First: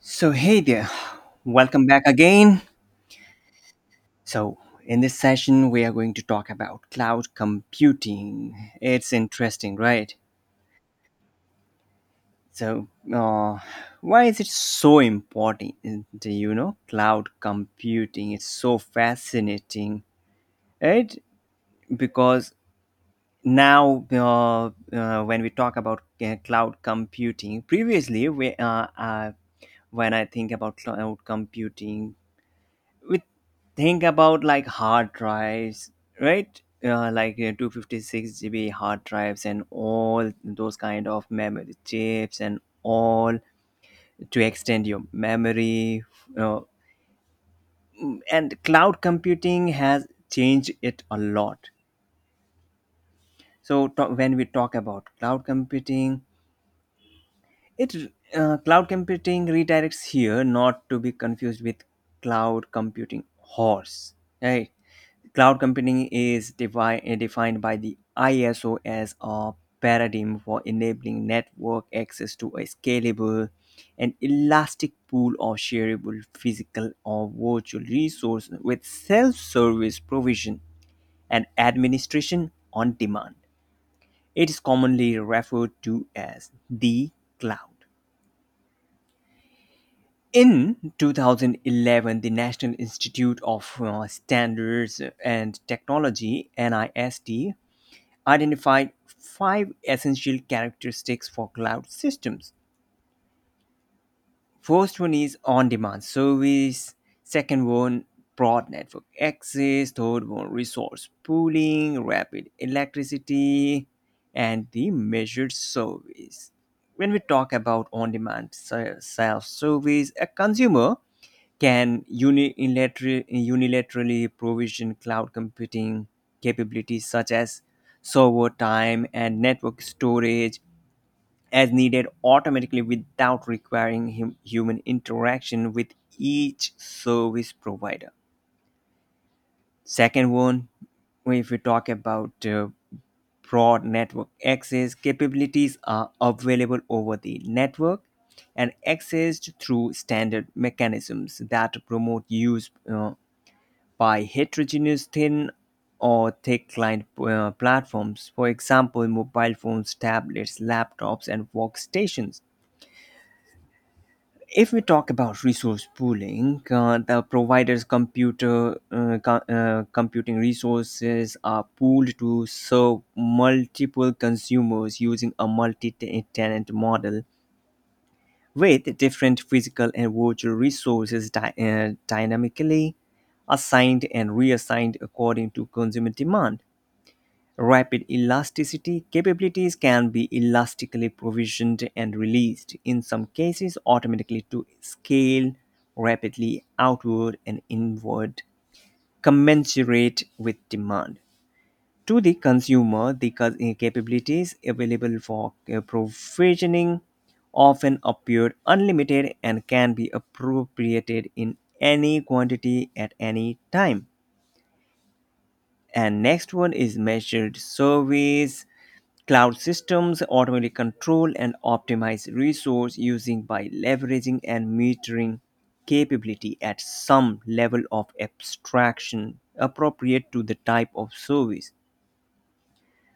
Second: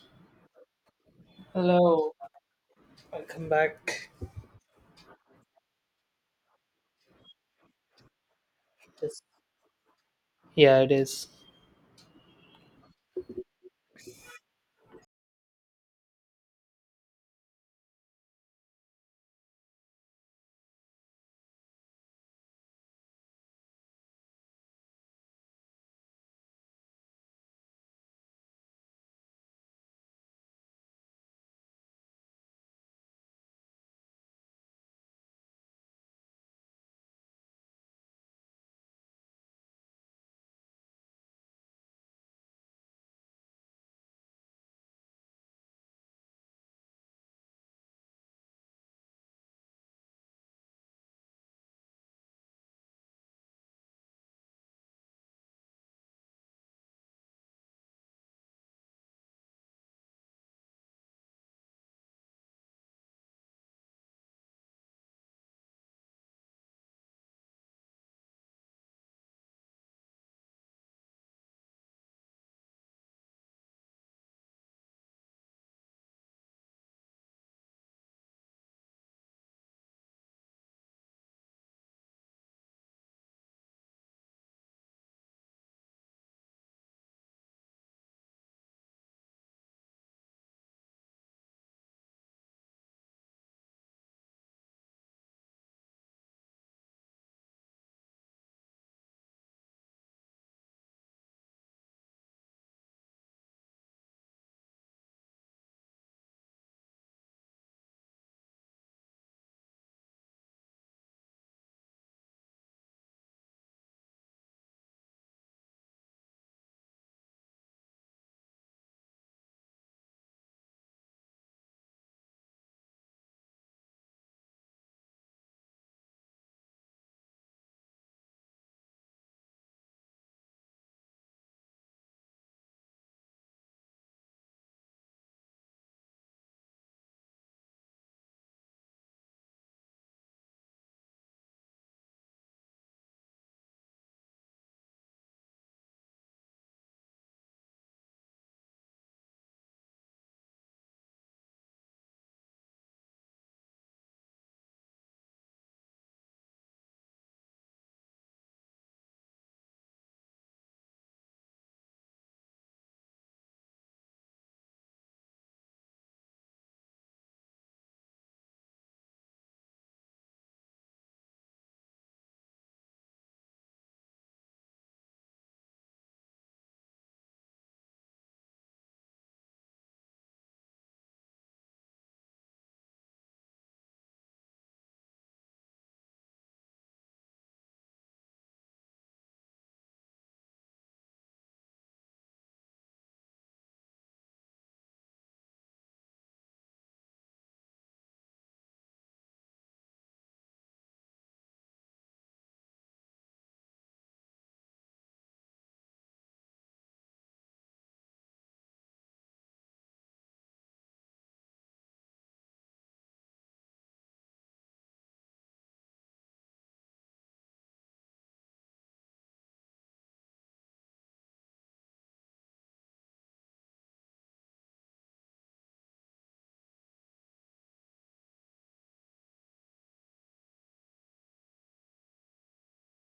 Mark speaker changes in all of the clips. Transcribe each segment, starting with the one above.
Speaker 1: So, hey there, welcome back
Speaker 2: Hello,
Speaker 1: again.
Speaker 2: welcome back.
Speaker 1: So, in this session, we are going to talk about cloud computing. It's
Speaker 2: Yes.
Speaker 1: interesting, right?
Speaker 2: Yeah, it is.
Speaker 1: So, uh, why is it so important? Do you know, cloud computing, it's so fascinating, right? Because now, when we talk about cloud computing, previously, when I think about cloud computing, we think about like hard drives, right, like 256 GB hard drives and all those kind of memory chips and all to extend your memory, uh, and cloud computing has changed it a lot. When we talk about cloud computing, it cloud computing redirects here, not to be confused with cloud computing horse, right? Cloud computing is defined by the ISO as a paradigm for enabling network access to a scalable and elastic pool of shareable physical or virtual resources with self service provision and administration on demand. It is commonly referred to as the cloud. In 2011, the National Institute of Standards and Technology, NIST, identified five essential characteristics for cloud systems. First one is on-demand service. Second one, broad network access. Third one, resource pooling, rapid electricity, and the measured service. When we talk about self-service, a consumer can unilaterally provision cloud computing capabilities such as server time and network storage as needed automatically without requiring human interaction with each service provider. Second one, if we talk about broad network access, capabilities are available over the network and accessed through standard mechanisms that promote use by heterogeneous thin or thick client platforms, for example, mobile phones, tablets, laptops, and workstations. If we talk about resource pooling, the provider's computing resources are pooled to serve multiple consumers using a multi-tenant model with different physical and virtual resources dynamically assigned and reassigned according to consumer demand. Rapid elasticity capabilities can be elastically provisioned and released, in some cases automatically to scale rapidly outward and inward, commensurate with demand. To the consumer, the capabilities available for provisioning often appear unlimited and can be appropriated in any quantity at any time. And next one is measured service. Cloud systems automatically control and optimize resource using by leveraging and metering capability at some level of abstraction appropriate to the type of service.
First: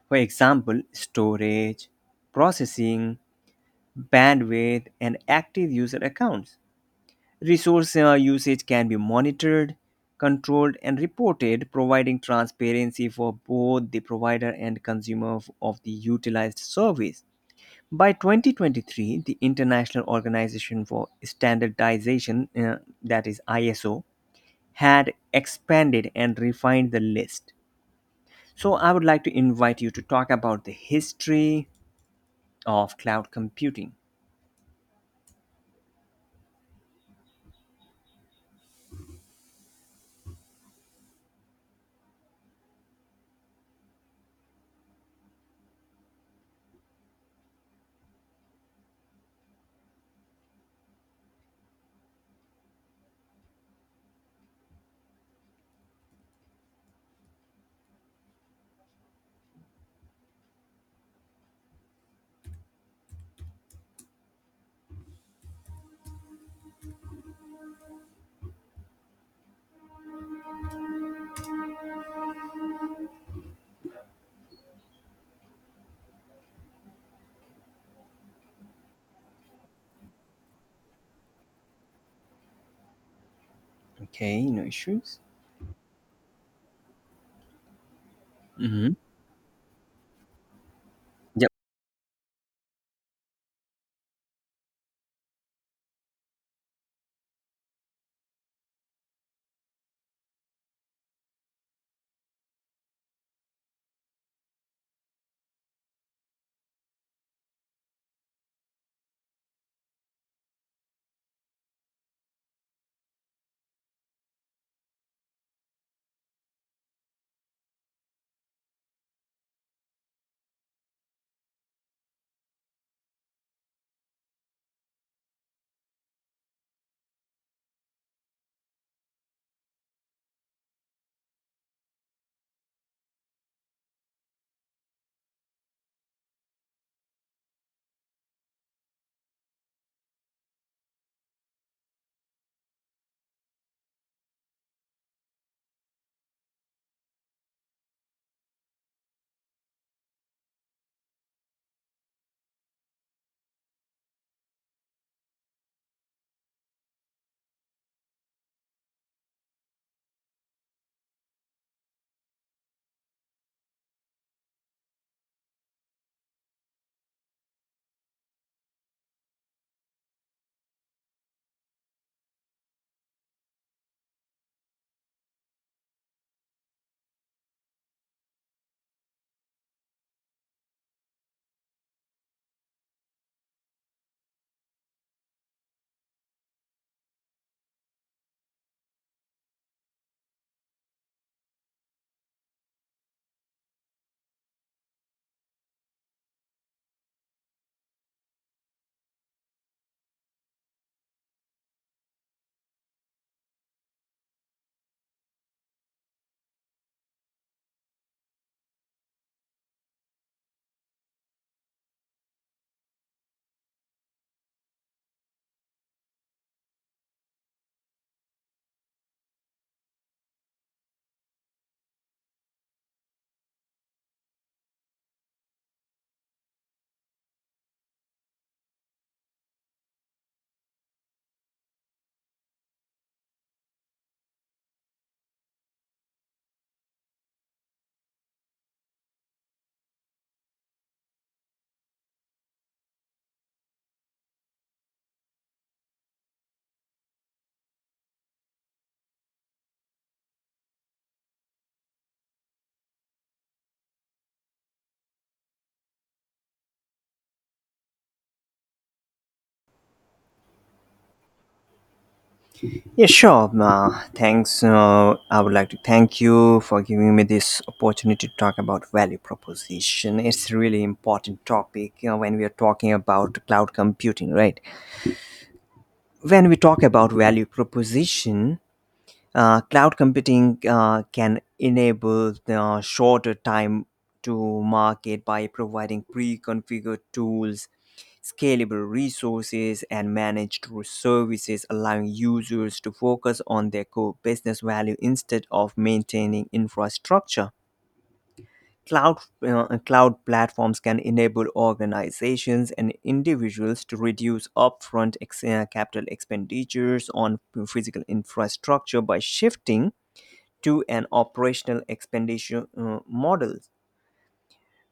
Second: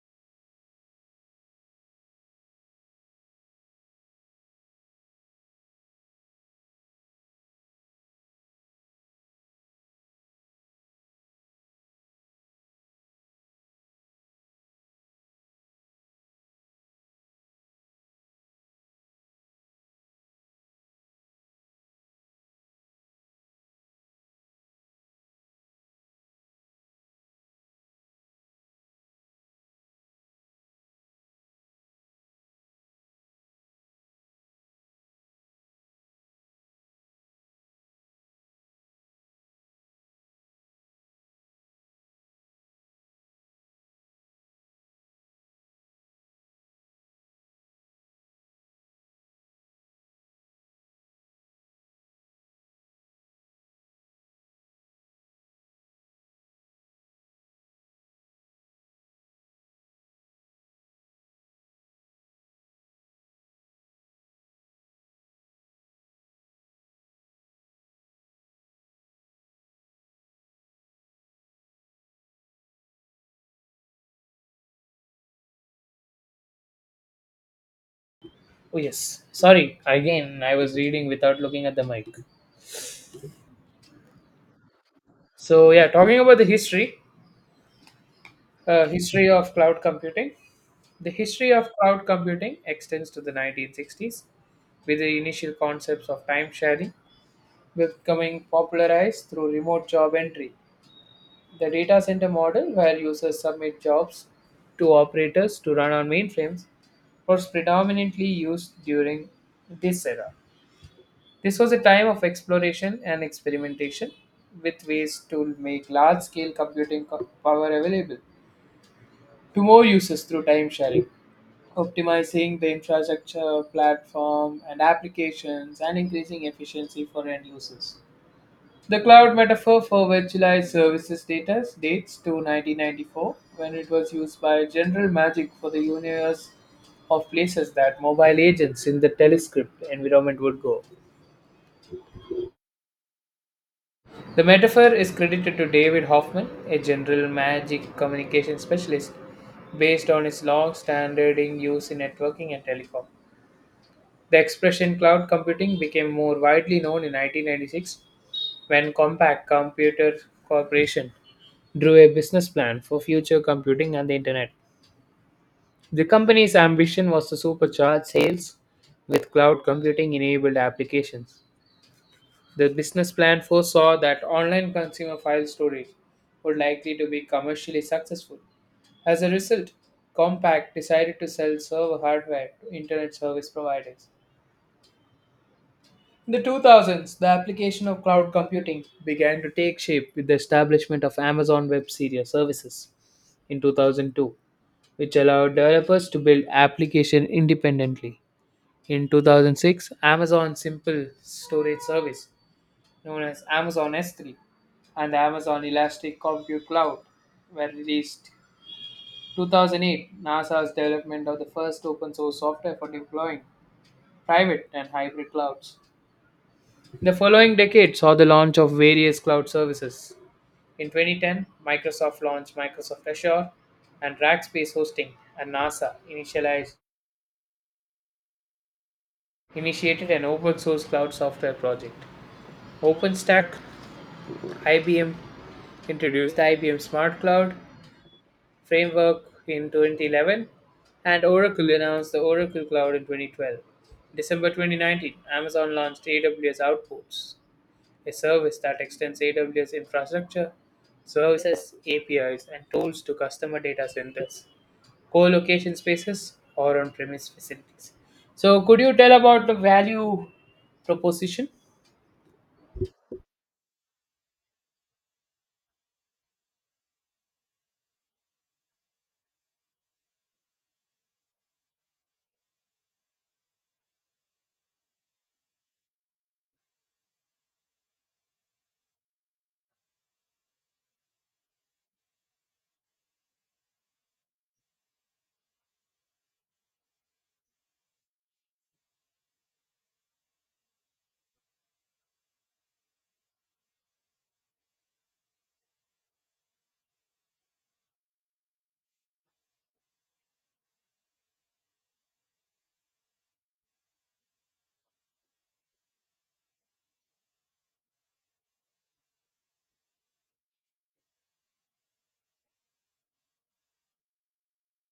Speaker 1: For example, storage, processing, bandwidth, and active user accounts. Resource usage can be monitored, controlled, and reported, providing transparency for both the provider and consumer of the utilized service. By 2023, the International Organization for Standardization, that is ISO, had expanded and refined the list. So, I would like to invite you to talk about the history of cloud computing.
Speaker 2: Oh, yes. Sorry, again, I was reading without looking at the mic.
Speaker 1: Okay, no issues.
Speaker 2: So, yeah, talking about the history of cloud computing. The
Speaker 1: Yep.
Speaker 2: history of cloud computing extends to the 1960s, with the initial concepts of time sharing becoming popularized through remote job entry. The data center model, where users submit jobs to operators to run on mainframes, was predominantly used during this era. This was a time of exploration and experimentation with ways to make large scale computing power available to more users through time sharing, optimizing the infrastructure, platform, and applications, and increasing efficiency for end users. The cloud metaphor for virtualized services data dates to 1994, when it was used by General Magic for the universe of places that mobile agents in the telescript environment would go. The metaphor is credited to David Hoffman, a General Magic communication specialist, based on his long standing use in networking and telecom. The expression cloud computing became more widely known in 1996 when Compaq Computer Corporation drew a business plan for future computing and the internet. The company's ambition was to supercharge sales with cloud computing enabled applications. The business plan foresaw that online consumer file storage would likely to be commercially successful. As a result, Compaq decided to sell server hardware to internet service providers. In the 2000s, the application of cloud computing began to take shape with the establishment of Amazon Web Series Services in 2002, which allowed developers to build application independently. In 2006, Amazon Simple Storage Service, known as Amazon S3, and the Amazon Elastic Compute Cloud were released. 2008, NASA's development of the first open source software for deploying private and hybrid clouds. The following decade saw the launch of various cloud services. In 2010, Microsoft launched Microsoft Azure and Rackspace Hosting, and NASA initialized, initiated an open source cloud software project. OpenStack, IBM introduced the IBM Smart Cloud framework in 2011, and Oracle announced the Oracle Cloud in 2012. December 2019, Amazon launched AWS Outposts, a service that extends AWS infrastructure, services, APIs, and tools to customer data centers, co-location spaces, or on-premise facilities. So, could you tell about the value proposition?
Speaker 1: Yeah, sure. Thanks. I would like to thank you for giving me this opportunity to talk about value proposition. It's a really important topic, when we are talking about cloud computing, right? When we talk about value proposition, cloud computing can enable the shorter time to market by providing pre-configured tools, scalable resources, and managed services, allowing users to focus on their core business value instead of maintaining infrastructure. Cloud, cloud platforms can enable organizations and individuals to reduce upfront capital expenditures on physical infrastructure by shifting to an operational expenditure model,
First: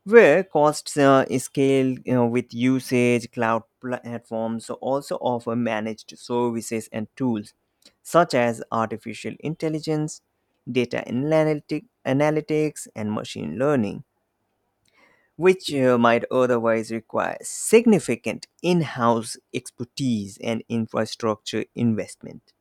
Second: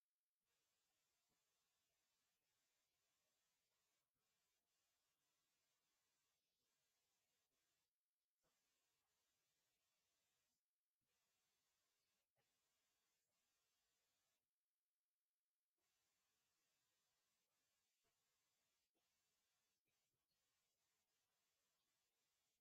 Speaker 1: where costs scale, with usage. Cloud platforms also offer managed services and tools such as artificial intelligence, analytics, and machine learning, which might otherwise require significant in house expertise and infrastructure investment.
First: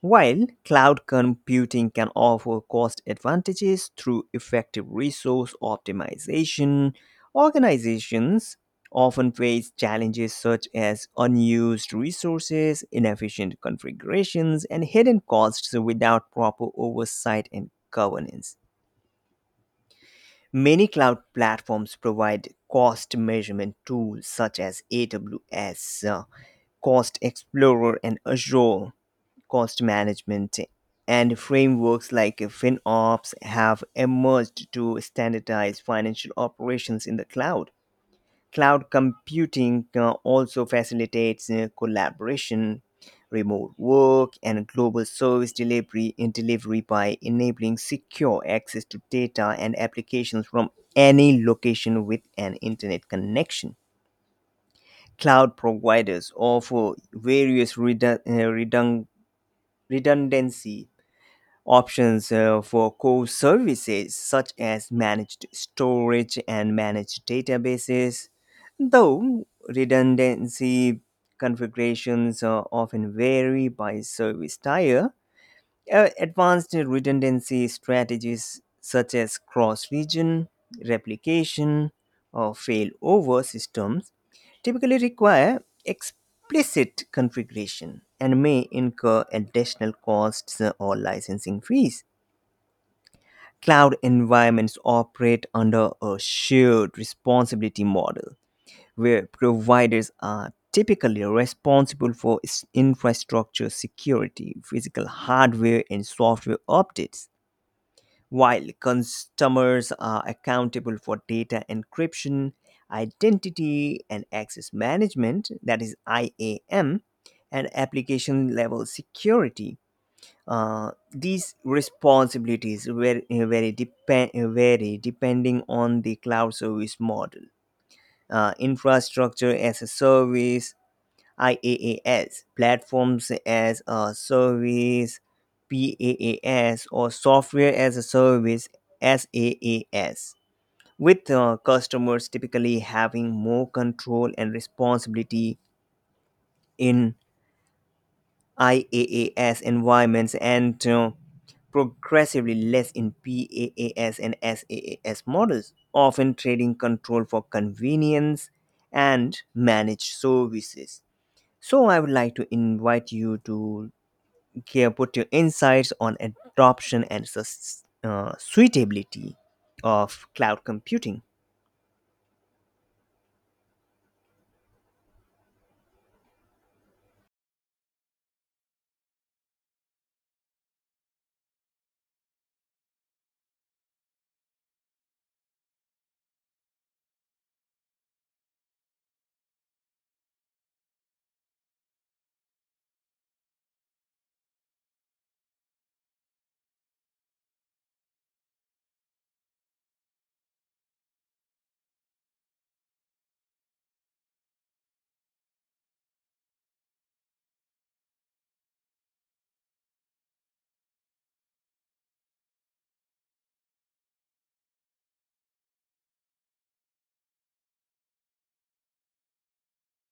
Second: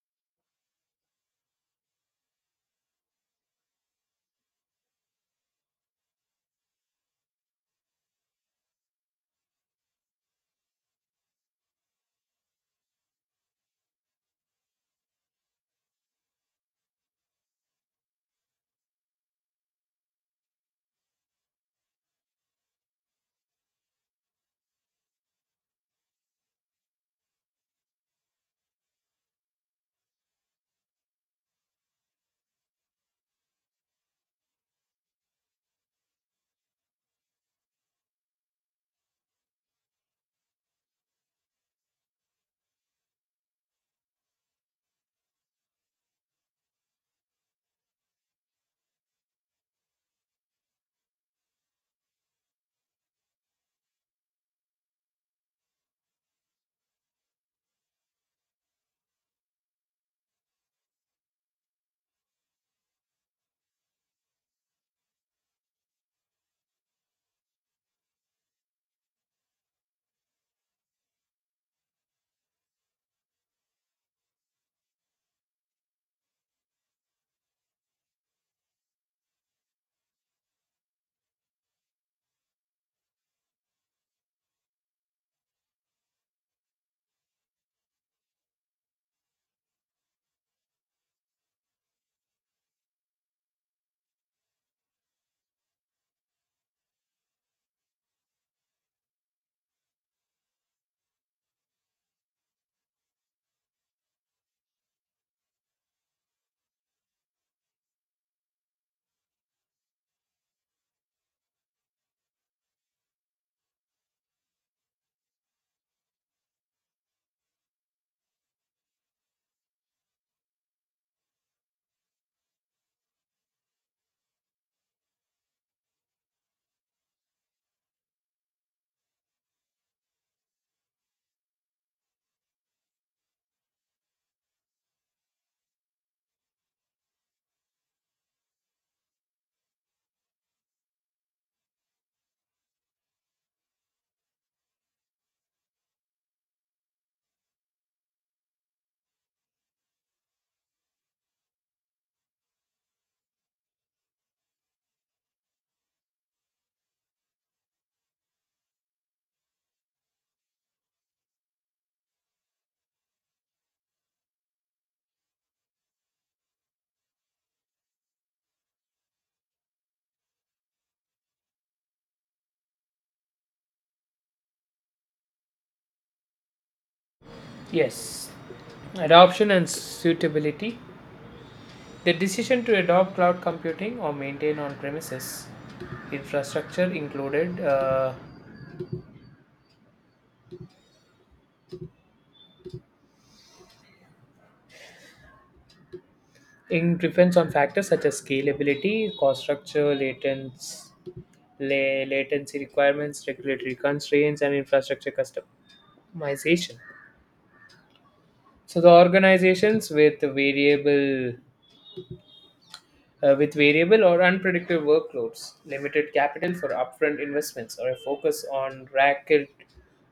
Speaker 1: While cloud computing can offer cost advantages through effective resource optimization, organizations often face challenges such as unused resources, inefficient configurations, and hidden costs without proper oversight and governance. Many cloud platforms provide cost measurement tools such as AWS Cost Explorer and Azure Cost Management, and frameworks like FinOps have emerged to standardize financial operations in the cloud. Cloud computing also facilitates collaboration, remote work, and global service delivery by enabling secure access to data and applications from any location with an internet connection. Cloud providers offer various redundancy options for core services such as managed storage and managed databases, though redundancy configurations often vary by service tier. Advanced redundancy strategies such as cross region replication or failover systems typically require explicit configuration and may incur additional costs or licensing fees. Cloud environments operate under a shared responsibility model where providers are typically responsible for infrastructure security, physical hardware, and software updates, while customers are accountable for data encryption, identity and access management, that is IAM, and application level security. These responsibilities vary depending on the cloud service model. Infrastructure as a service, IaaS, platforms as a service, PaaS, or software as a service, SaaS. With customers typically having more control and responsibility in IaaS environments, and progressively less in PAAS and SAAS models, often trading control for convenience and managed services. So, I would like to invite you to here put your insights on adoption and suitability of cloud computing.
Speaker 2: Yes. Adoption and suitability. The decision to adopt cloud computing or maintain on premises infrastructure included in depends on factors such as scalability, cost structure, latency, latency requirements, regulatory constraints, and infrastructure customization. So the organizations with variable or unpredictable workloads, limited capital for upfront investments, or a focus on rapid,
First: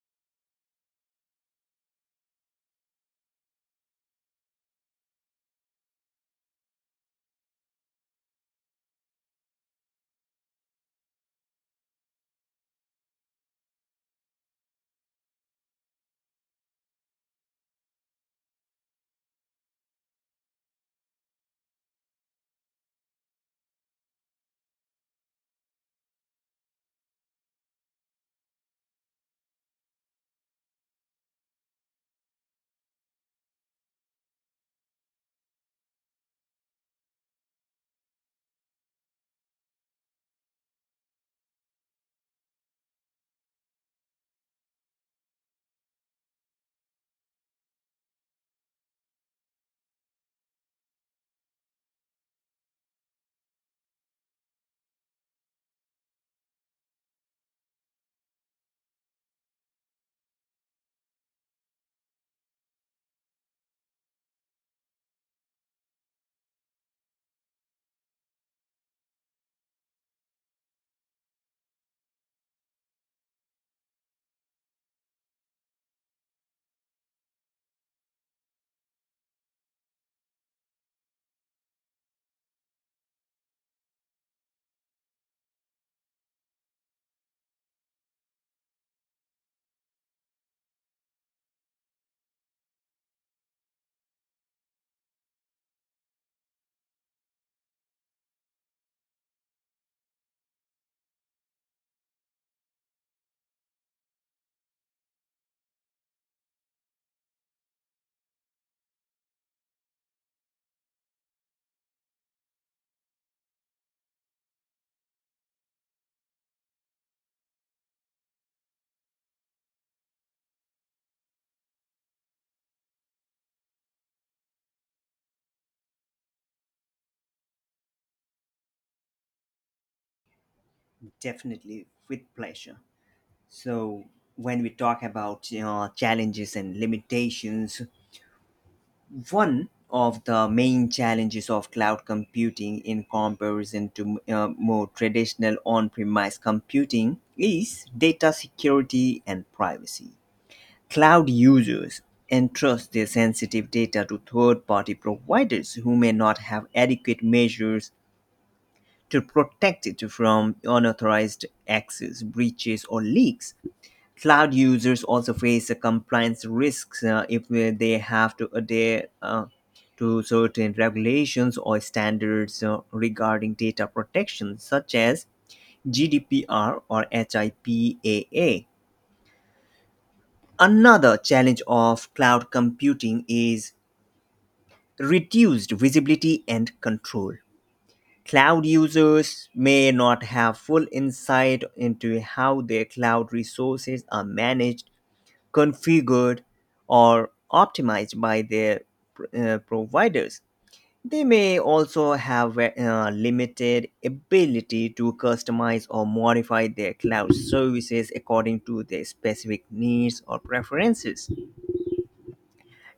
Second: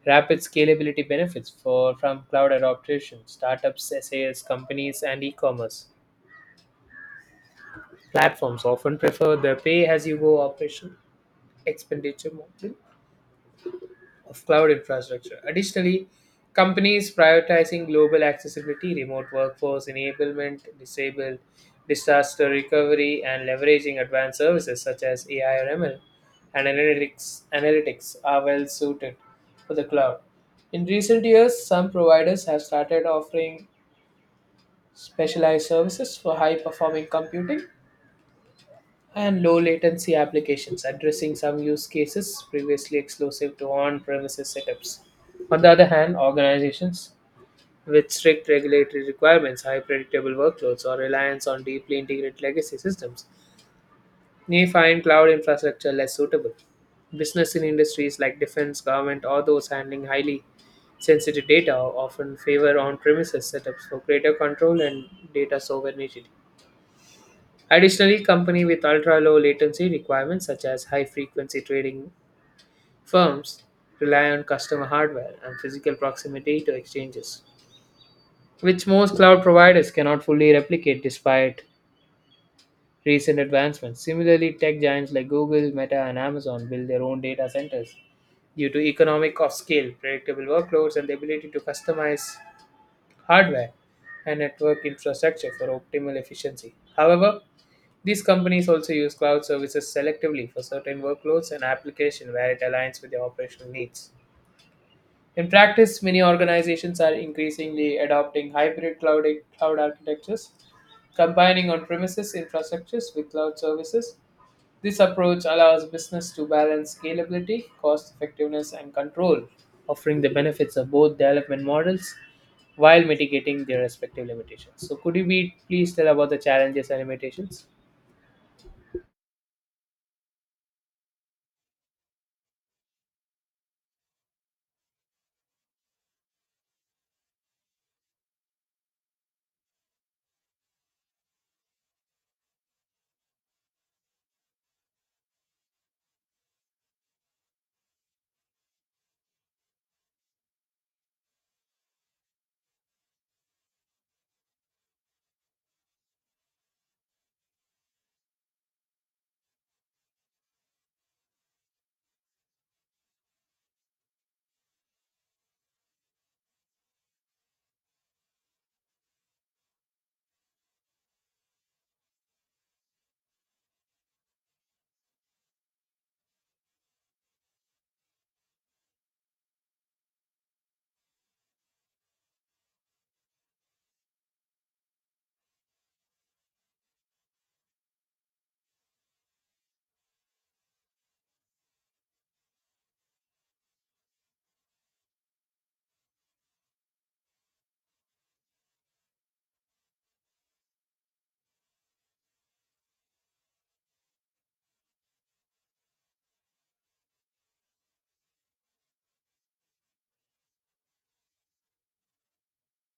Speaker 2: rapid scalability benefits for from cloud adoption, startups, SaaS companies, and e-commerce platforms often prefer the pay-as-you-go operation expenditure model of cloud infrastructure. Additionally, companies prioritizing global accessibility, remote workforce enablement, disabled disaster recovery, and leveraging advanced services such as AI or ML and analytics are well suited for the cloud. In recent years, some providers have started offering specialized services for high performing computing and low latency applications addressing some use cases previously exclusive to on premises setups. On the other hand, organizations with strict regulatory requirements, high predictable workloads, or reliance on deeply integrated legacy systems may find cloud infrastructure less suitable. Business in industries like defense, government, or those handling highly sensitive data often favor on premises setups for greater control and data sovereignty. Additionally, companies with ultra-low latency requirements such as high-frequency trading firms rely on customer hardware and physical proximity to exchanges, which most cloud providers cannot fully replicate despite recent advancements. Similarly, tech giants like Google, Meta, and Amazon build their own data centers due to economic of scale, predictable workloads, and the ability to customize hardware and network infrastructure for optimal efficiency. However, these companies also use cloud services selectively for certain workloads and applications where it aligns with their operational needs. In practice, many organizations are increasingly adopting hybrid cloud architectures, combining on premises infrastructures with cloud services. This approach allows business to balance scalability, cost effectiveness, and control, offering the benefits of both development models while mitigating their respective limitations. So, could you be please tell about the challenges and limitations?
Speaker 1: Definitely, with pleasure. So, when we talk about, challenges and limitations, one of the main challenges of cloud computing in comparison to more traditional on premise computing is data security and privacy. Cloud users entrust their sensitive data to third party providers who may not have adequate measures to protect it from unauthorized access, breaches, or leaks. Cloud users also face compliance risks if they have to adhere to certain regulations or standards regarding data protection, such as GDPR or HIPAA. Another challenge of cloud computing is reduced visibility and control. Cloud users may not have full insight into how their cloud resources are managed, configured, or optimized by their providers. They may also have limited ability to customize or modify their cloud services according to their specific needs or preferences.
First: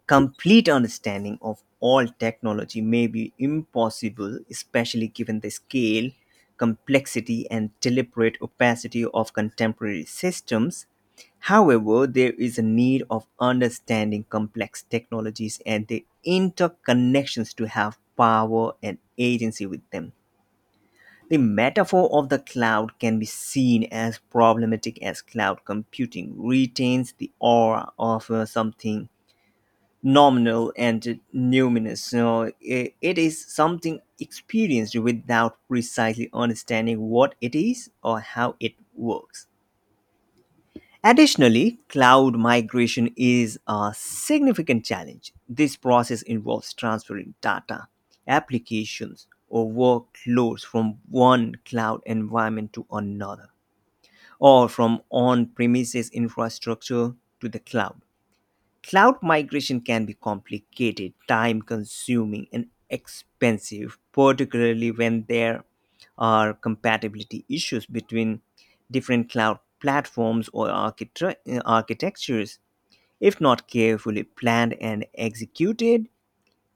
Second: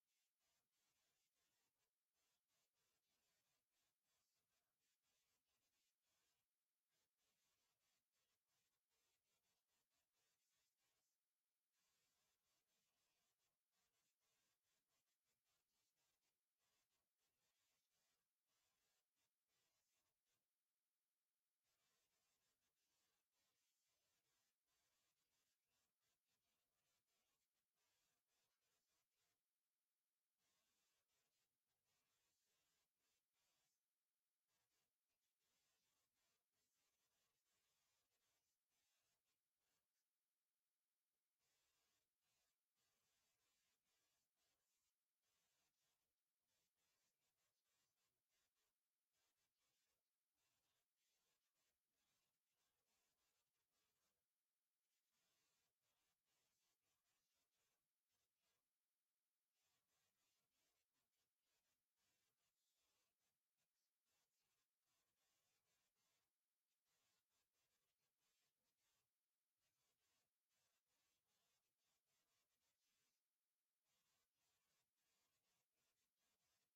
Speaker 1: Complete understanding of all technology may be impossible, especially given the scale, complexity, and deliberate opacity of contemporary systems. However, there is a need of understanding complex technologies and their interconnections to have power and agency with them. The metaphor of the cloud can be seen as problematic, as cloud computing retains the aura of something nominal and numinous. It is something experienced without precisely understanding what it is or how it works. Additionally, cloud migration is a significant challenge. This process involves transferring data, applications, or workloads from one cloud environment to another, or from on premises infrastructure to the cloud. Cloud migration can be complicated, time consuming, and expensive, particularly when there are compatibility issues between different cloud platforms or architectures. If not carefully planned and executed,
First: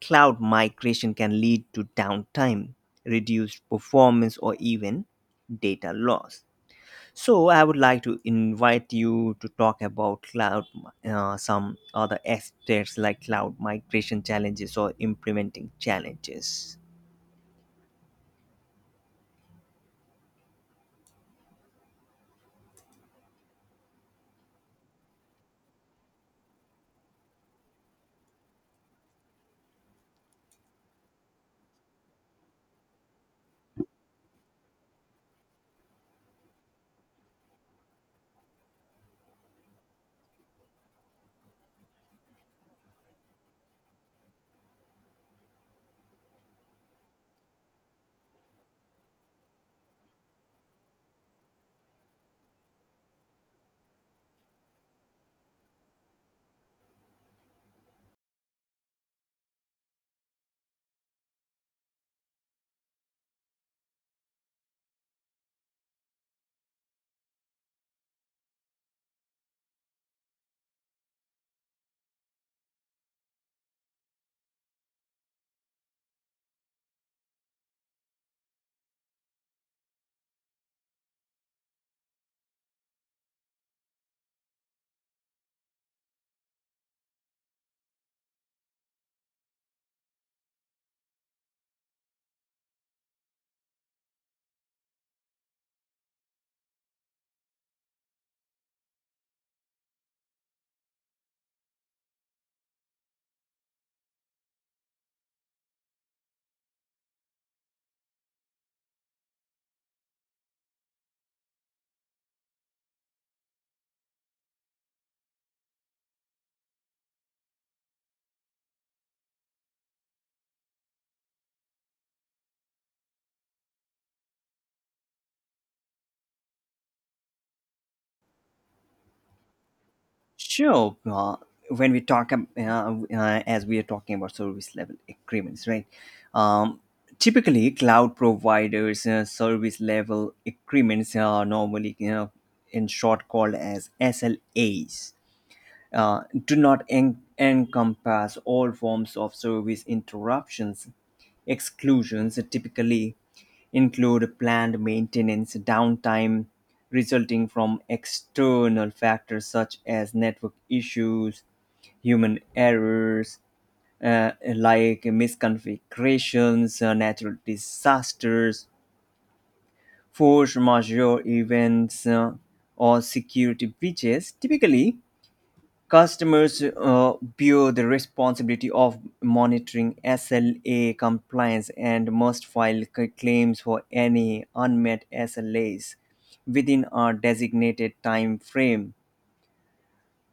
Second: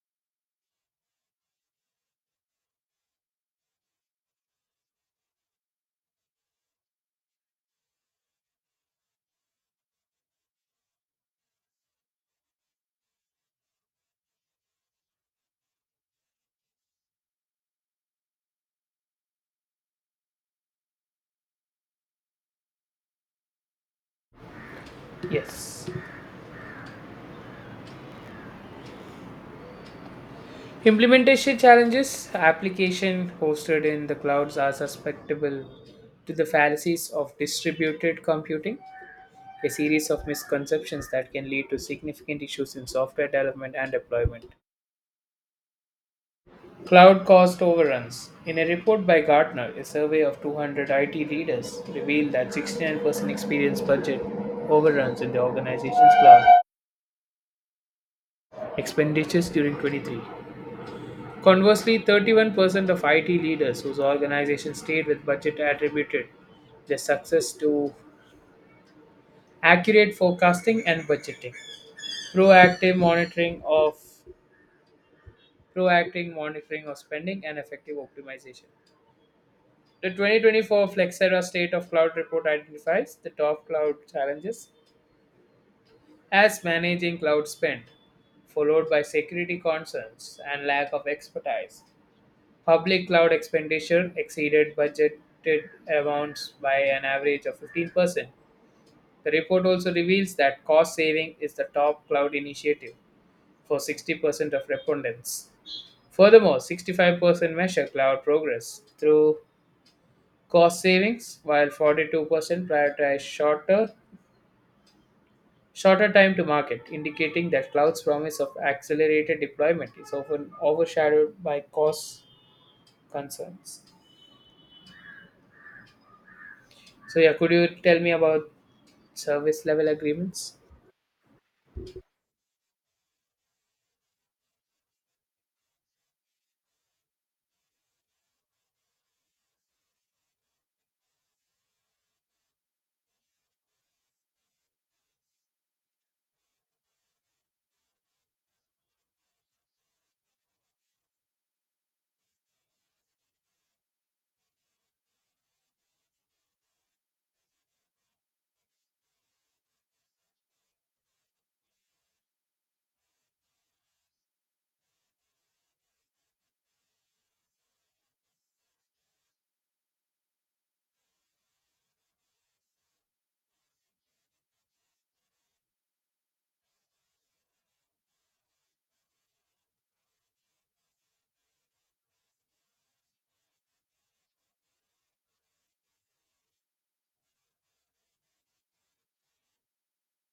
Speaker 1: cloud migration can lead to downtime, reduced performance, or even data loss. So I would like to invite you to talk about some other aspects like cloud migration challenges or implementing challenges.
Speaker 2: Yes. Implementation challenges application hosted in the clouds are susceptible to the fallacies of distributed computing, a series of misconceptions that can lead to significant issues in software development and deployment. Cloud cost overruns. In a report by Gartner, a survey of 200 IT leaders revealed that 69% experienced budget overruns in the organization's cloud expenditures during 23. Conversely, 31% of IT leaders whose organizations stayed with budget attributed their success to accurate forecasting and budgeting, proactive monitoring of proactive monitoring of spending and effective optimization. The 2024 Flexera State of Cloud report identifies the top cloud challenges as managing cloud spend, followed by security concerns and lack of expertise. Public cloud expenditure exceeded budgeted amounts by an average of 15%. The report also reveals that cost saving is the top cloud initiative for 60% of respondents. Furthermore, 65% measure cloud progress through cost savings, while 42% prioritize shorter time to market, indicating that cloud's promise of accelerated deployment is often overshadowed by cost concerns. So yeah, could you tell me about service level agreements?
Speaker 1: Sure. When we talk, ab- as we are talking about service level agreements, right? Um, typically, cloud providers' service level agreements are normally, you know, in short, called as SLAs, do not encompass all forms of service interruptions. Exclusions typically include planned maintenance downtime resulting from external factors such as network issues, human errors, like misconfigurations, natural disasters, force majeure events, or security breaches. Typically, customers bear the responsibility of monitoring SLA compliance and must file claims for any unmet SLAs within a designated time frame.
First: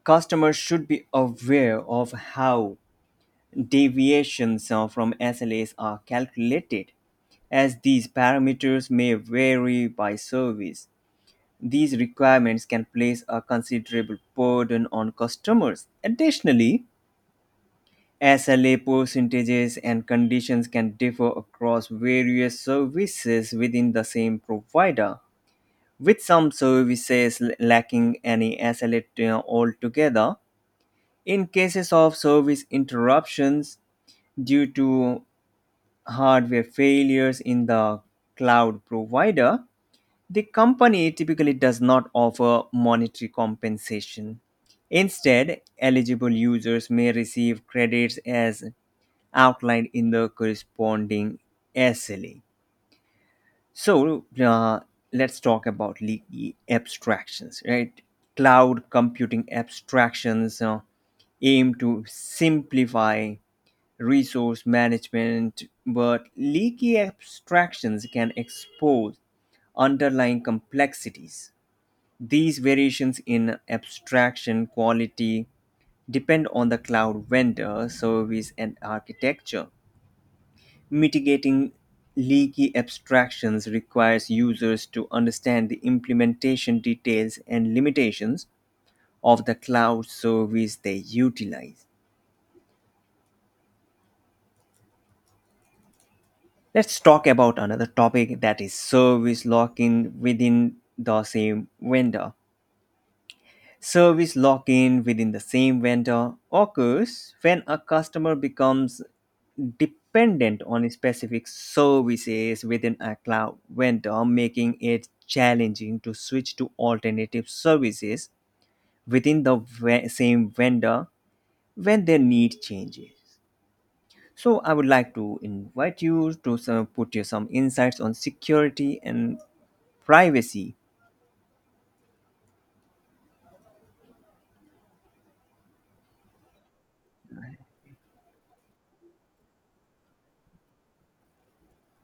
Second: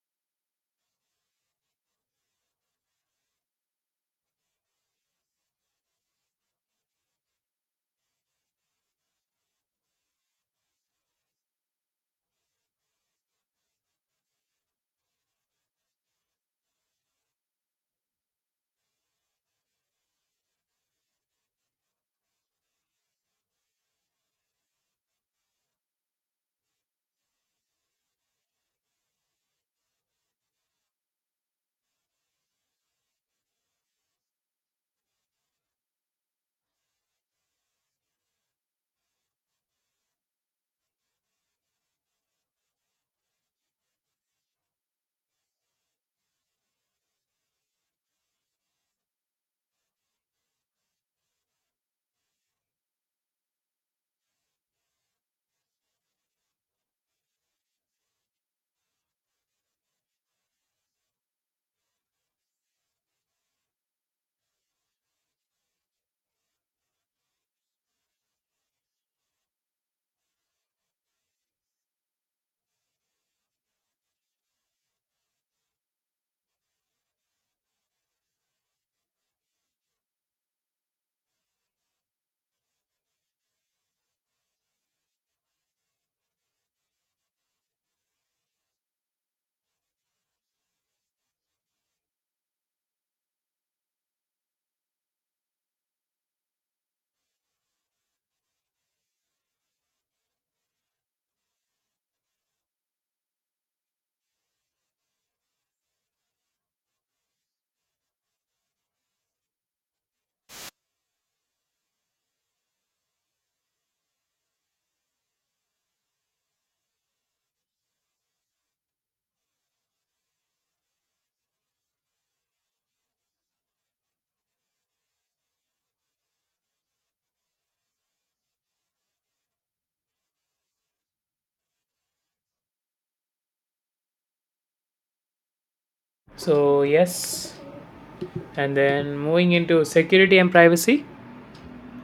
Speaker 1: Customers should be aware of how deviations from SLAs are calculated, as these parameters may vary by service. These requirements can place a considerable burden on customers. Additionally, SLA percentages and conditions can differ across various services within the same provider, with some services lacking any SLA altogether. In cases of service interruptions due to hardware failures in the cloud provider, the company typically does not offer monetary compensation. Instead, eligible users may receive credits as outlined in the corresponding SLA. So let's talk about leaky abstractions, right? Cloud computing abstractions aim to simplify resource management, but leaky abstractions can expose underlying complexities. These variations in abstraction quality depend on the cloud vendor, service, and architecture. Mitigating leaky abstractions requires users to understand the implementation details and limitations of the cloud service they utilize. Let's talk about another topic, that is service lock in within the same vendor. Service lock in within the same vendor occurs when a customer becomes dependent on specific services within a cloud vendor, making it challenging to switch to alternative services within the same vendor when their need changes. So, I would like to invite you to some, put you some insights on security and privacy.
Speaker 2: So, yes. And then moving into security and privacy.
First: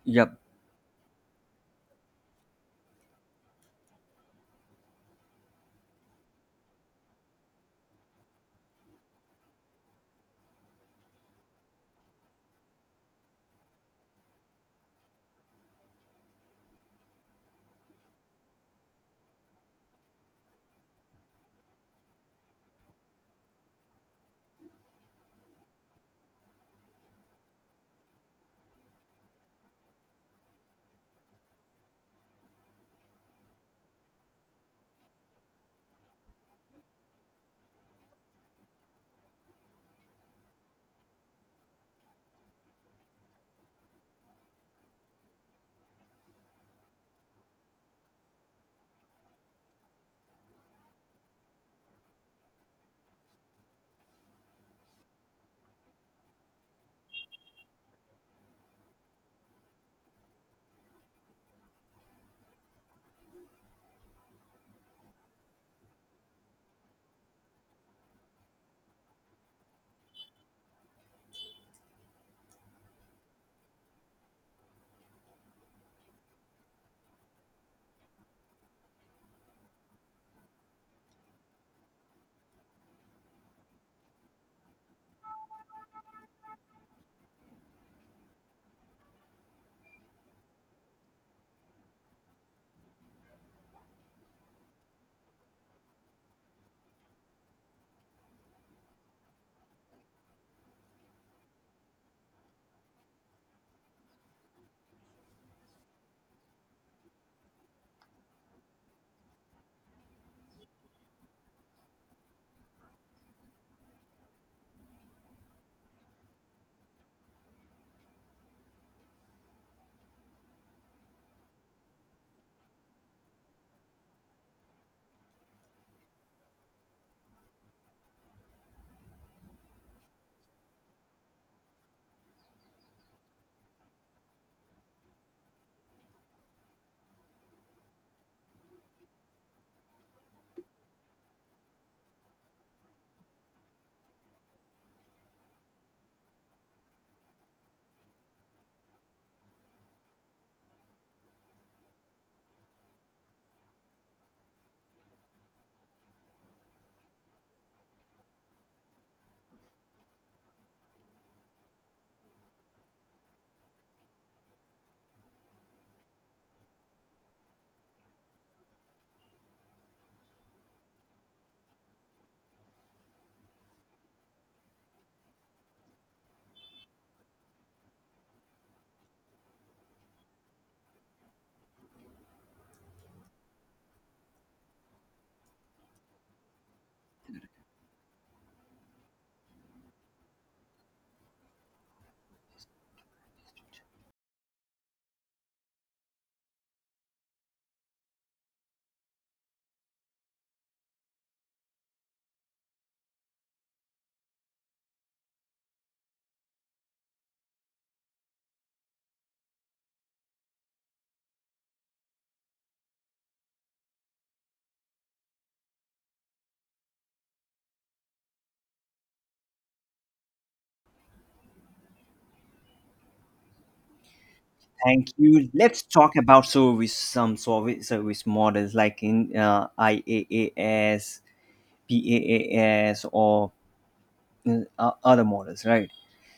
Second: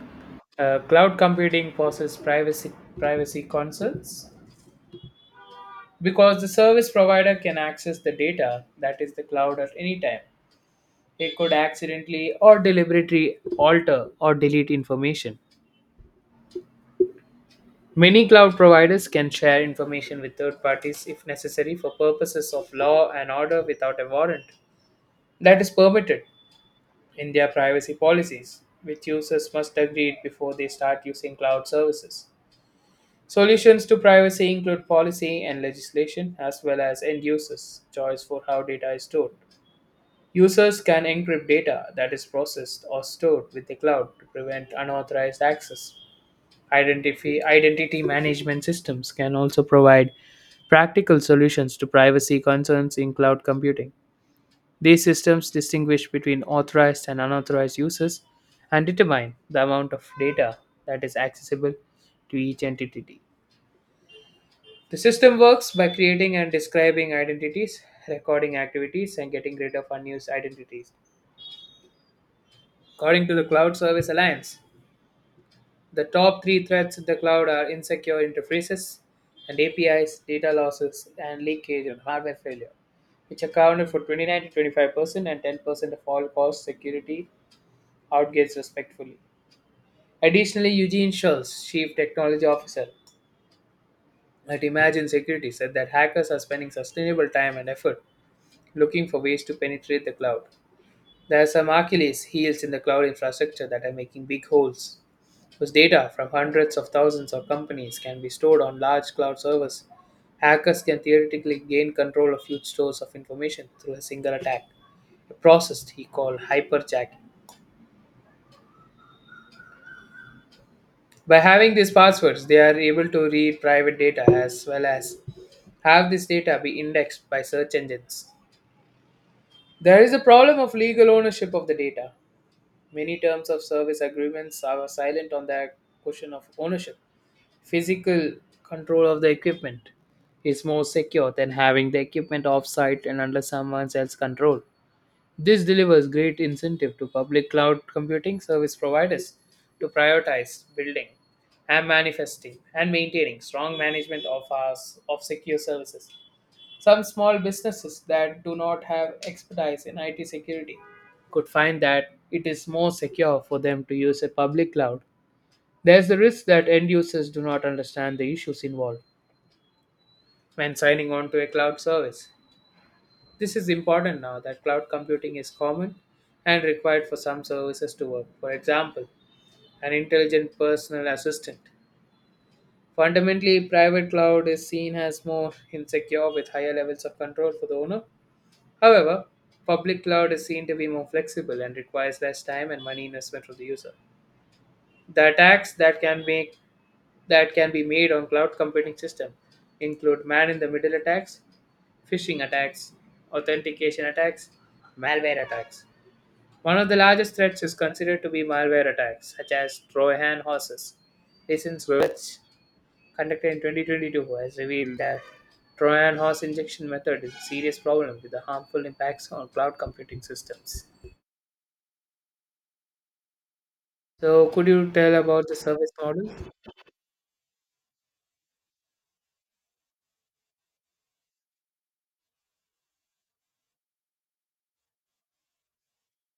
Speaker 1: Yep.
Speaker 2: Cloud computing poses privacy concerns because the service provider can access the data that is the cloud at any time. It could accidentally or deliberately alter or delete information. Many cloud providers can share information with third parties if necessary for purposes of law and order without a warrant. That is permitted in their privacy policies, which users must agree before they start using cloud services. Solutions to privacy include policy and legislation, as well as end users' choice for how data is stored. Users can encrypt data that is processed or stored with the cloud to prevent unauthorized access. Identity management systems can also provide practical solutions to privacy concerns in cloud computing. These systems distinguish between authorized and unauthorized users and determine the amount of data that is accessible to each entity. The system works by creating and describing identities, recording activities, and getting rid of unused identities. According to the Cloud Service Alliance, the top three threats in the cloud are insecure interfaces and APIs, data losses, and leakage and hardware failure, which accounted for 29 to 25% and 10% of all cost security outgates respectfully. Additionally, Eugene Schultz, Chief Technology Officer at Imagine Security, said that hackers are spending sustainable time and effort looking for ways to penetrate the cloud. There are some Achilles heels in the cloud infrastructure that are making big holes, whose data from hundreds of thousands of companies can be stored on large cloud servers. Hackers can theoretically gain control of huge stores of information through a single attack, a process he called hyperjacking. By having these passwords, they are able to read private data as well as have this data be indexed by search engines. There is a problem of legal ownership of the data. Many terms of service agreements are silent on the question of ownership. Physical control of the equipment is more secure than having the equipment off site and under someone else's control. This delivers great incentive to public cloud computing service providers to prioritize building and manifesting and maintaining strong management of our of secure services. Some small businesses that do not have expertise in IT security could find that it is more secure for them to use a public cloud. There's the risk that end users do not understand the issues involved when signing on to a cloud service. This is important now that cloud computing is common and required for some services to work. For example, an intelligent personal assistant. Fundamentally, private cloud is seen as more insecure with higher levels of control for the owner. However, public cloud is seen to be more flexible and requires less time and money investment from the user. The attacks that can make that can be made on cloud computing system include man in the middle attacks, phishing attacks, authentication attacks, malware attacks. One of the largest threats is considered to be malware attacks, such as Trojan horses. Recent research conducted in 2022 has revealed that Trojan horse injection method is a serious problem with the harmful impacts on cloud computing systems. So, could you
Speaker 1: Thank
Speaker 2: tell about
Speaker 1: you.
Speaker 2: the
Speaker 1: Let's
Speaker 2: service
Speaker 1: talk
Speaker 2: model?
Speaker 1: about service some service service models like in IaaS, PaaS, or uh, other models, right?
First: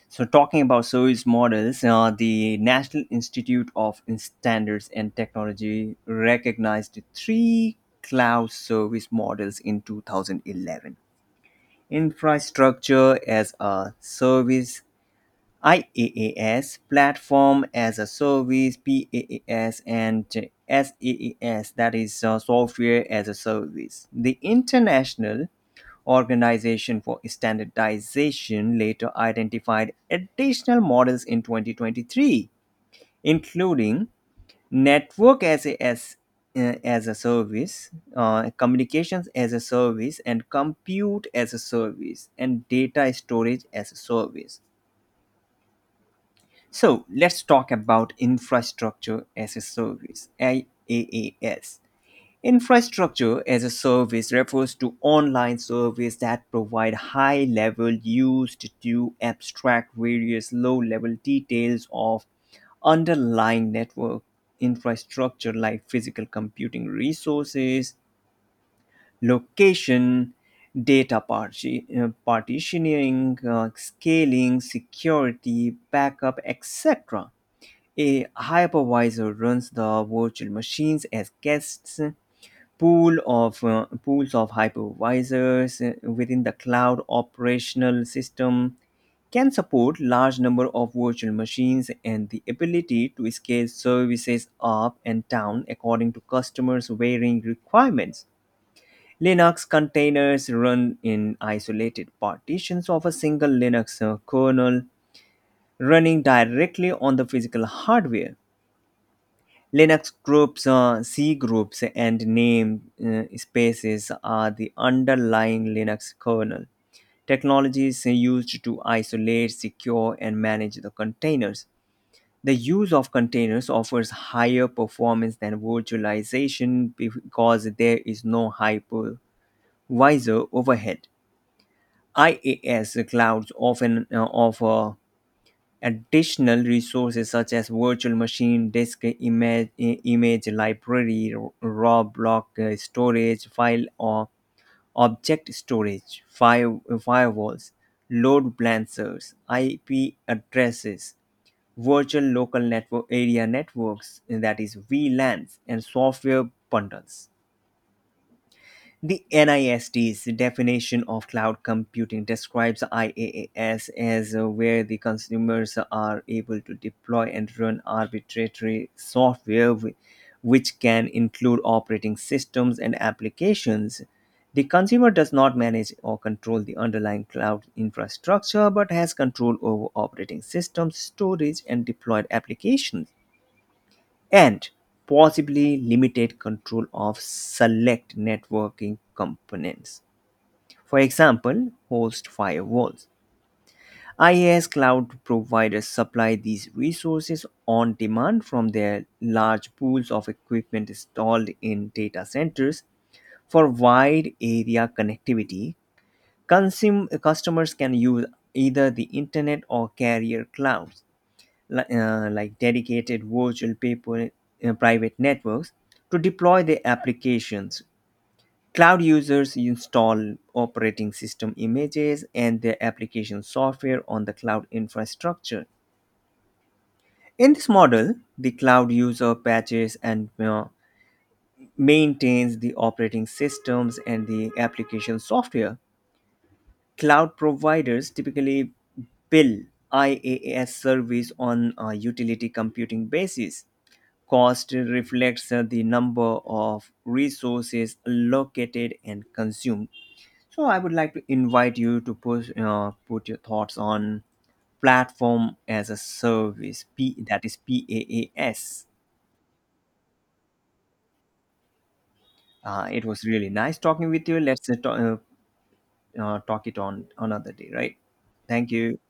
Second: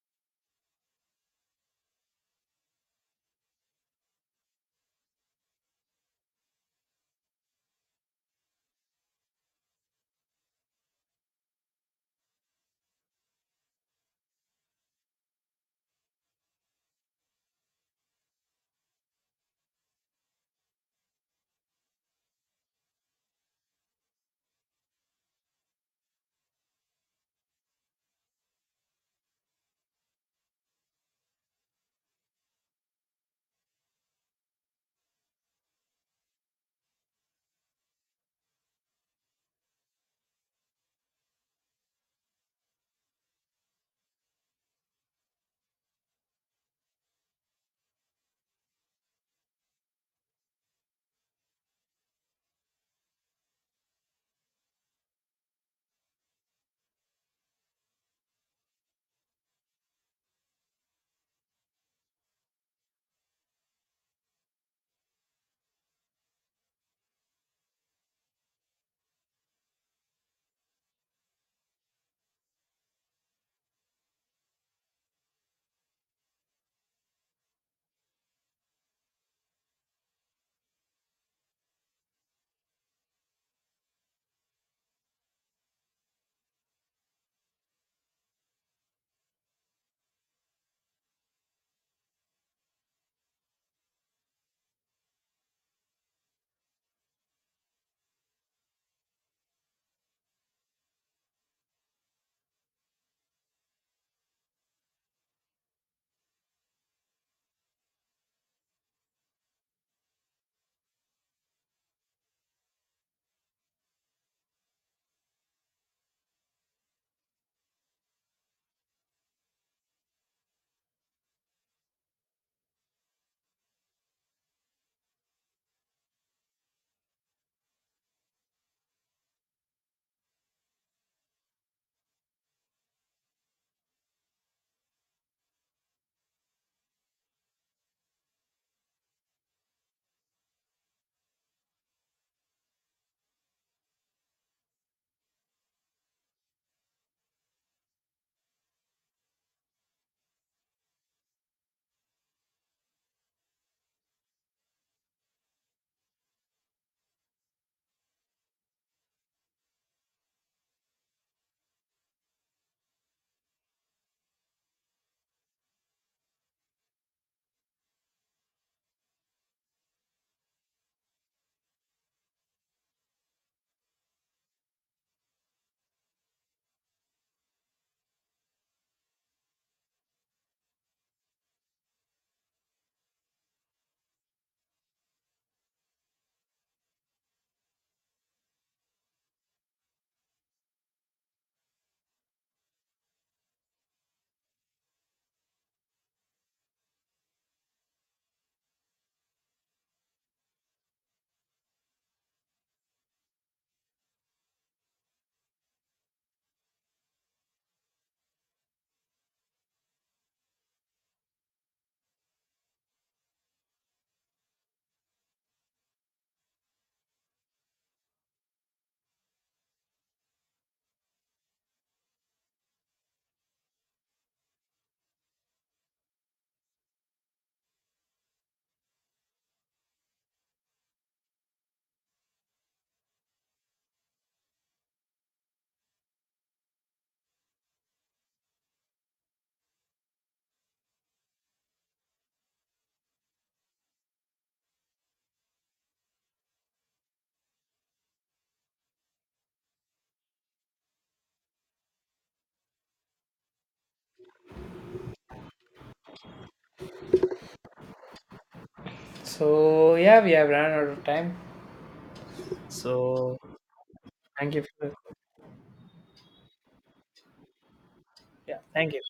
Speaker 1: So, talking about service models, the National Institute of Standards and Technology recognized three cloud service models in 2011: infrastructure as a service, IaaS, platform as a service, PaaS, and SaaS, that is software as a service. The International Organization for Standardization later identified additional models in 2023, including network as a service, communications as a service, and compute as a service, and data storage as a service. So let's talk about infrastructure as a service, IaaS. Infrastructure as a service refers to online service that provide high level used to abstract various low level details of underlying network infrastructure like physical computing resources, location, data partitioning, scaling, security, backup, etc. A hypervisor runs the virtual machines as guests. Pools of hypervisors within the cloud operational system can support large number of virtual machines and the ability to scale services up and down according to customers varying requirements. Linux containers run in isolated partitions of a single Linux kernel running directly on the physical hardware. Linux groups, C groups, and name spaces are the underlying Linux kernel technologies used to isolate, secure, and manage the containers. The use of containers offers higher performance than virtualization because there is no hypervisor overhead. IaaS clouds often offer additional resources such as virtual machine, disk image, image library, raw block storage, file or object storage, firewalls, load balancers, IP addresses, virtual local network area networks, that is VLANs, and software bundles. The NIST's definition of cloud computing describes IaaS as where the consumers are able to deploy and run arbitrary software, which can include operating systems and applications. The consumer does not manage or control the underlying cloud infrastructure but has control over operating systems, storage, and deployed applications, and possibly limited control of select networking components. For example, host firewalls. IaaS cloud providers supply these resources on demand from their large pools of equipment installed in data centers for wide area connectivity. Customers can use either the internet or carrier clouds, like dedicated virtual private networks to deploy their applications. Cloud users install operating system images and their application software on the cloud infrastructure. In this model, the cloud user patches and maintains the operating systems and the application software. Cloud providers typically bill IaaS service on a utility computing basis. Cost reflects the number of resources allocated and consumed. So, I would like to invite you to put your thoughts on platform as a service, P, that is PaaS.
Speaker 2: So, yeah, we have run out of time.
Speaker 1: It was
Speaker 2: So,
Speaker 1: really nice talking with you.
Speaker 2: thank you
Speaker 1: Let's
Speaker 2: for,
Speaker 1: talk it on another day, right?
Speaker 2: yeah,
Speaker 1: Thank
Speaker 2: thank
Speaker 1: you.
Speaker 2: you.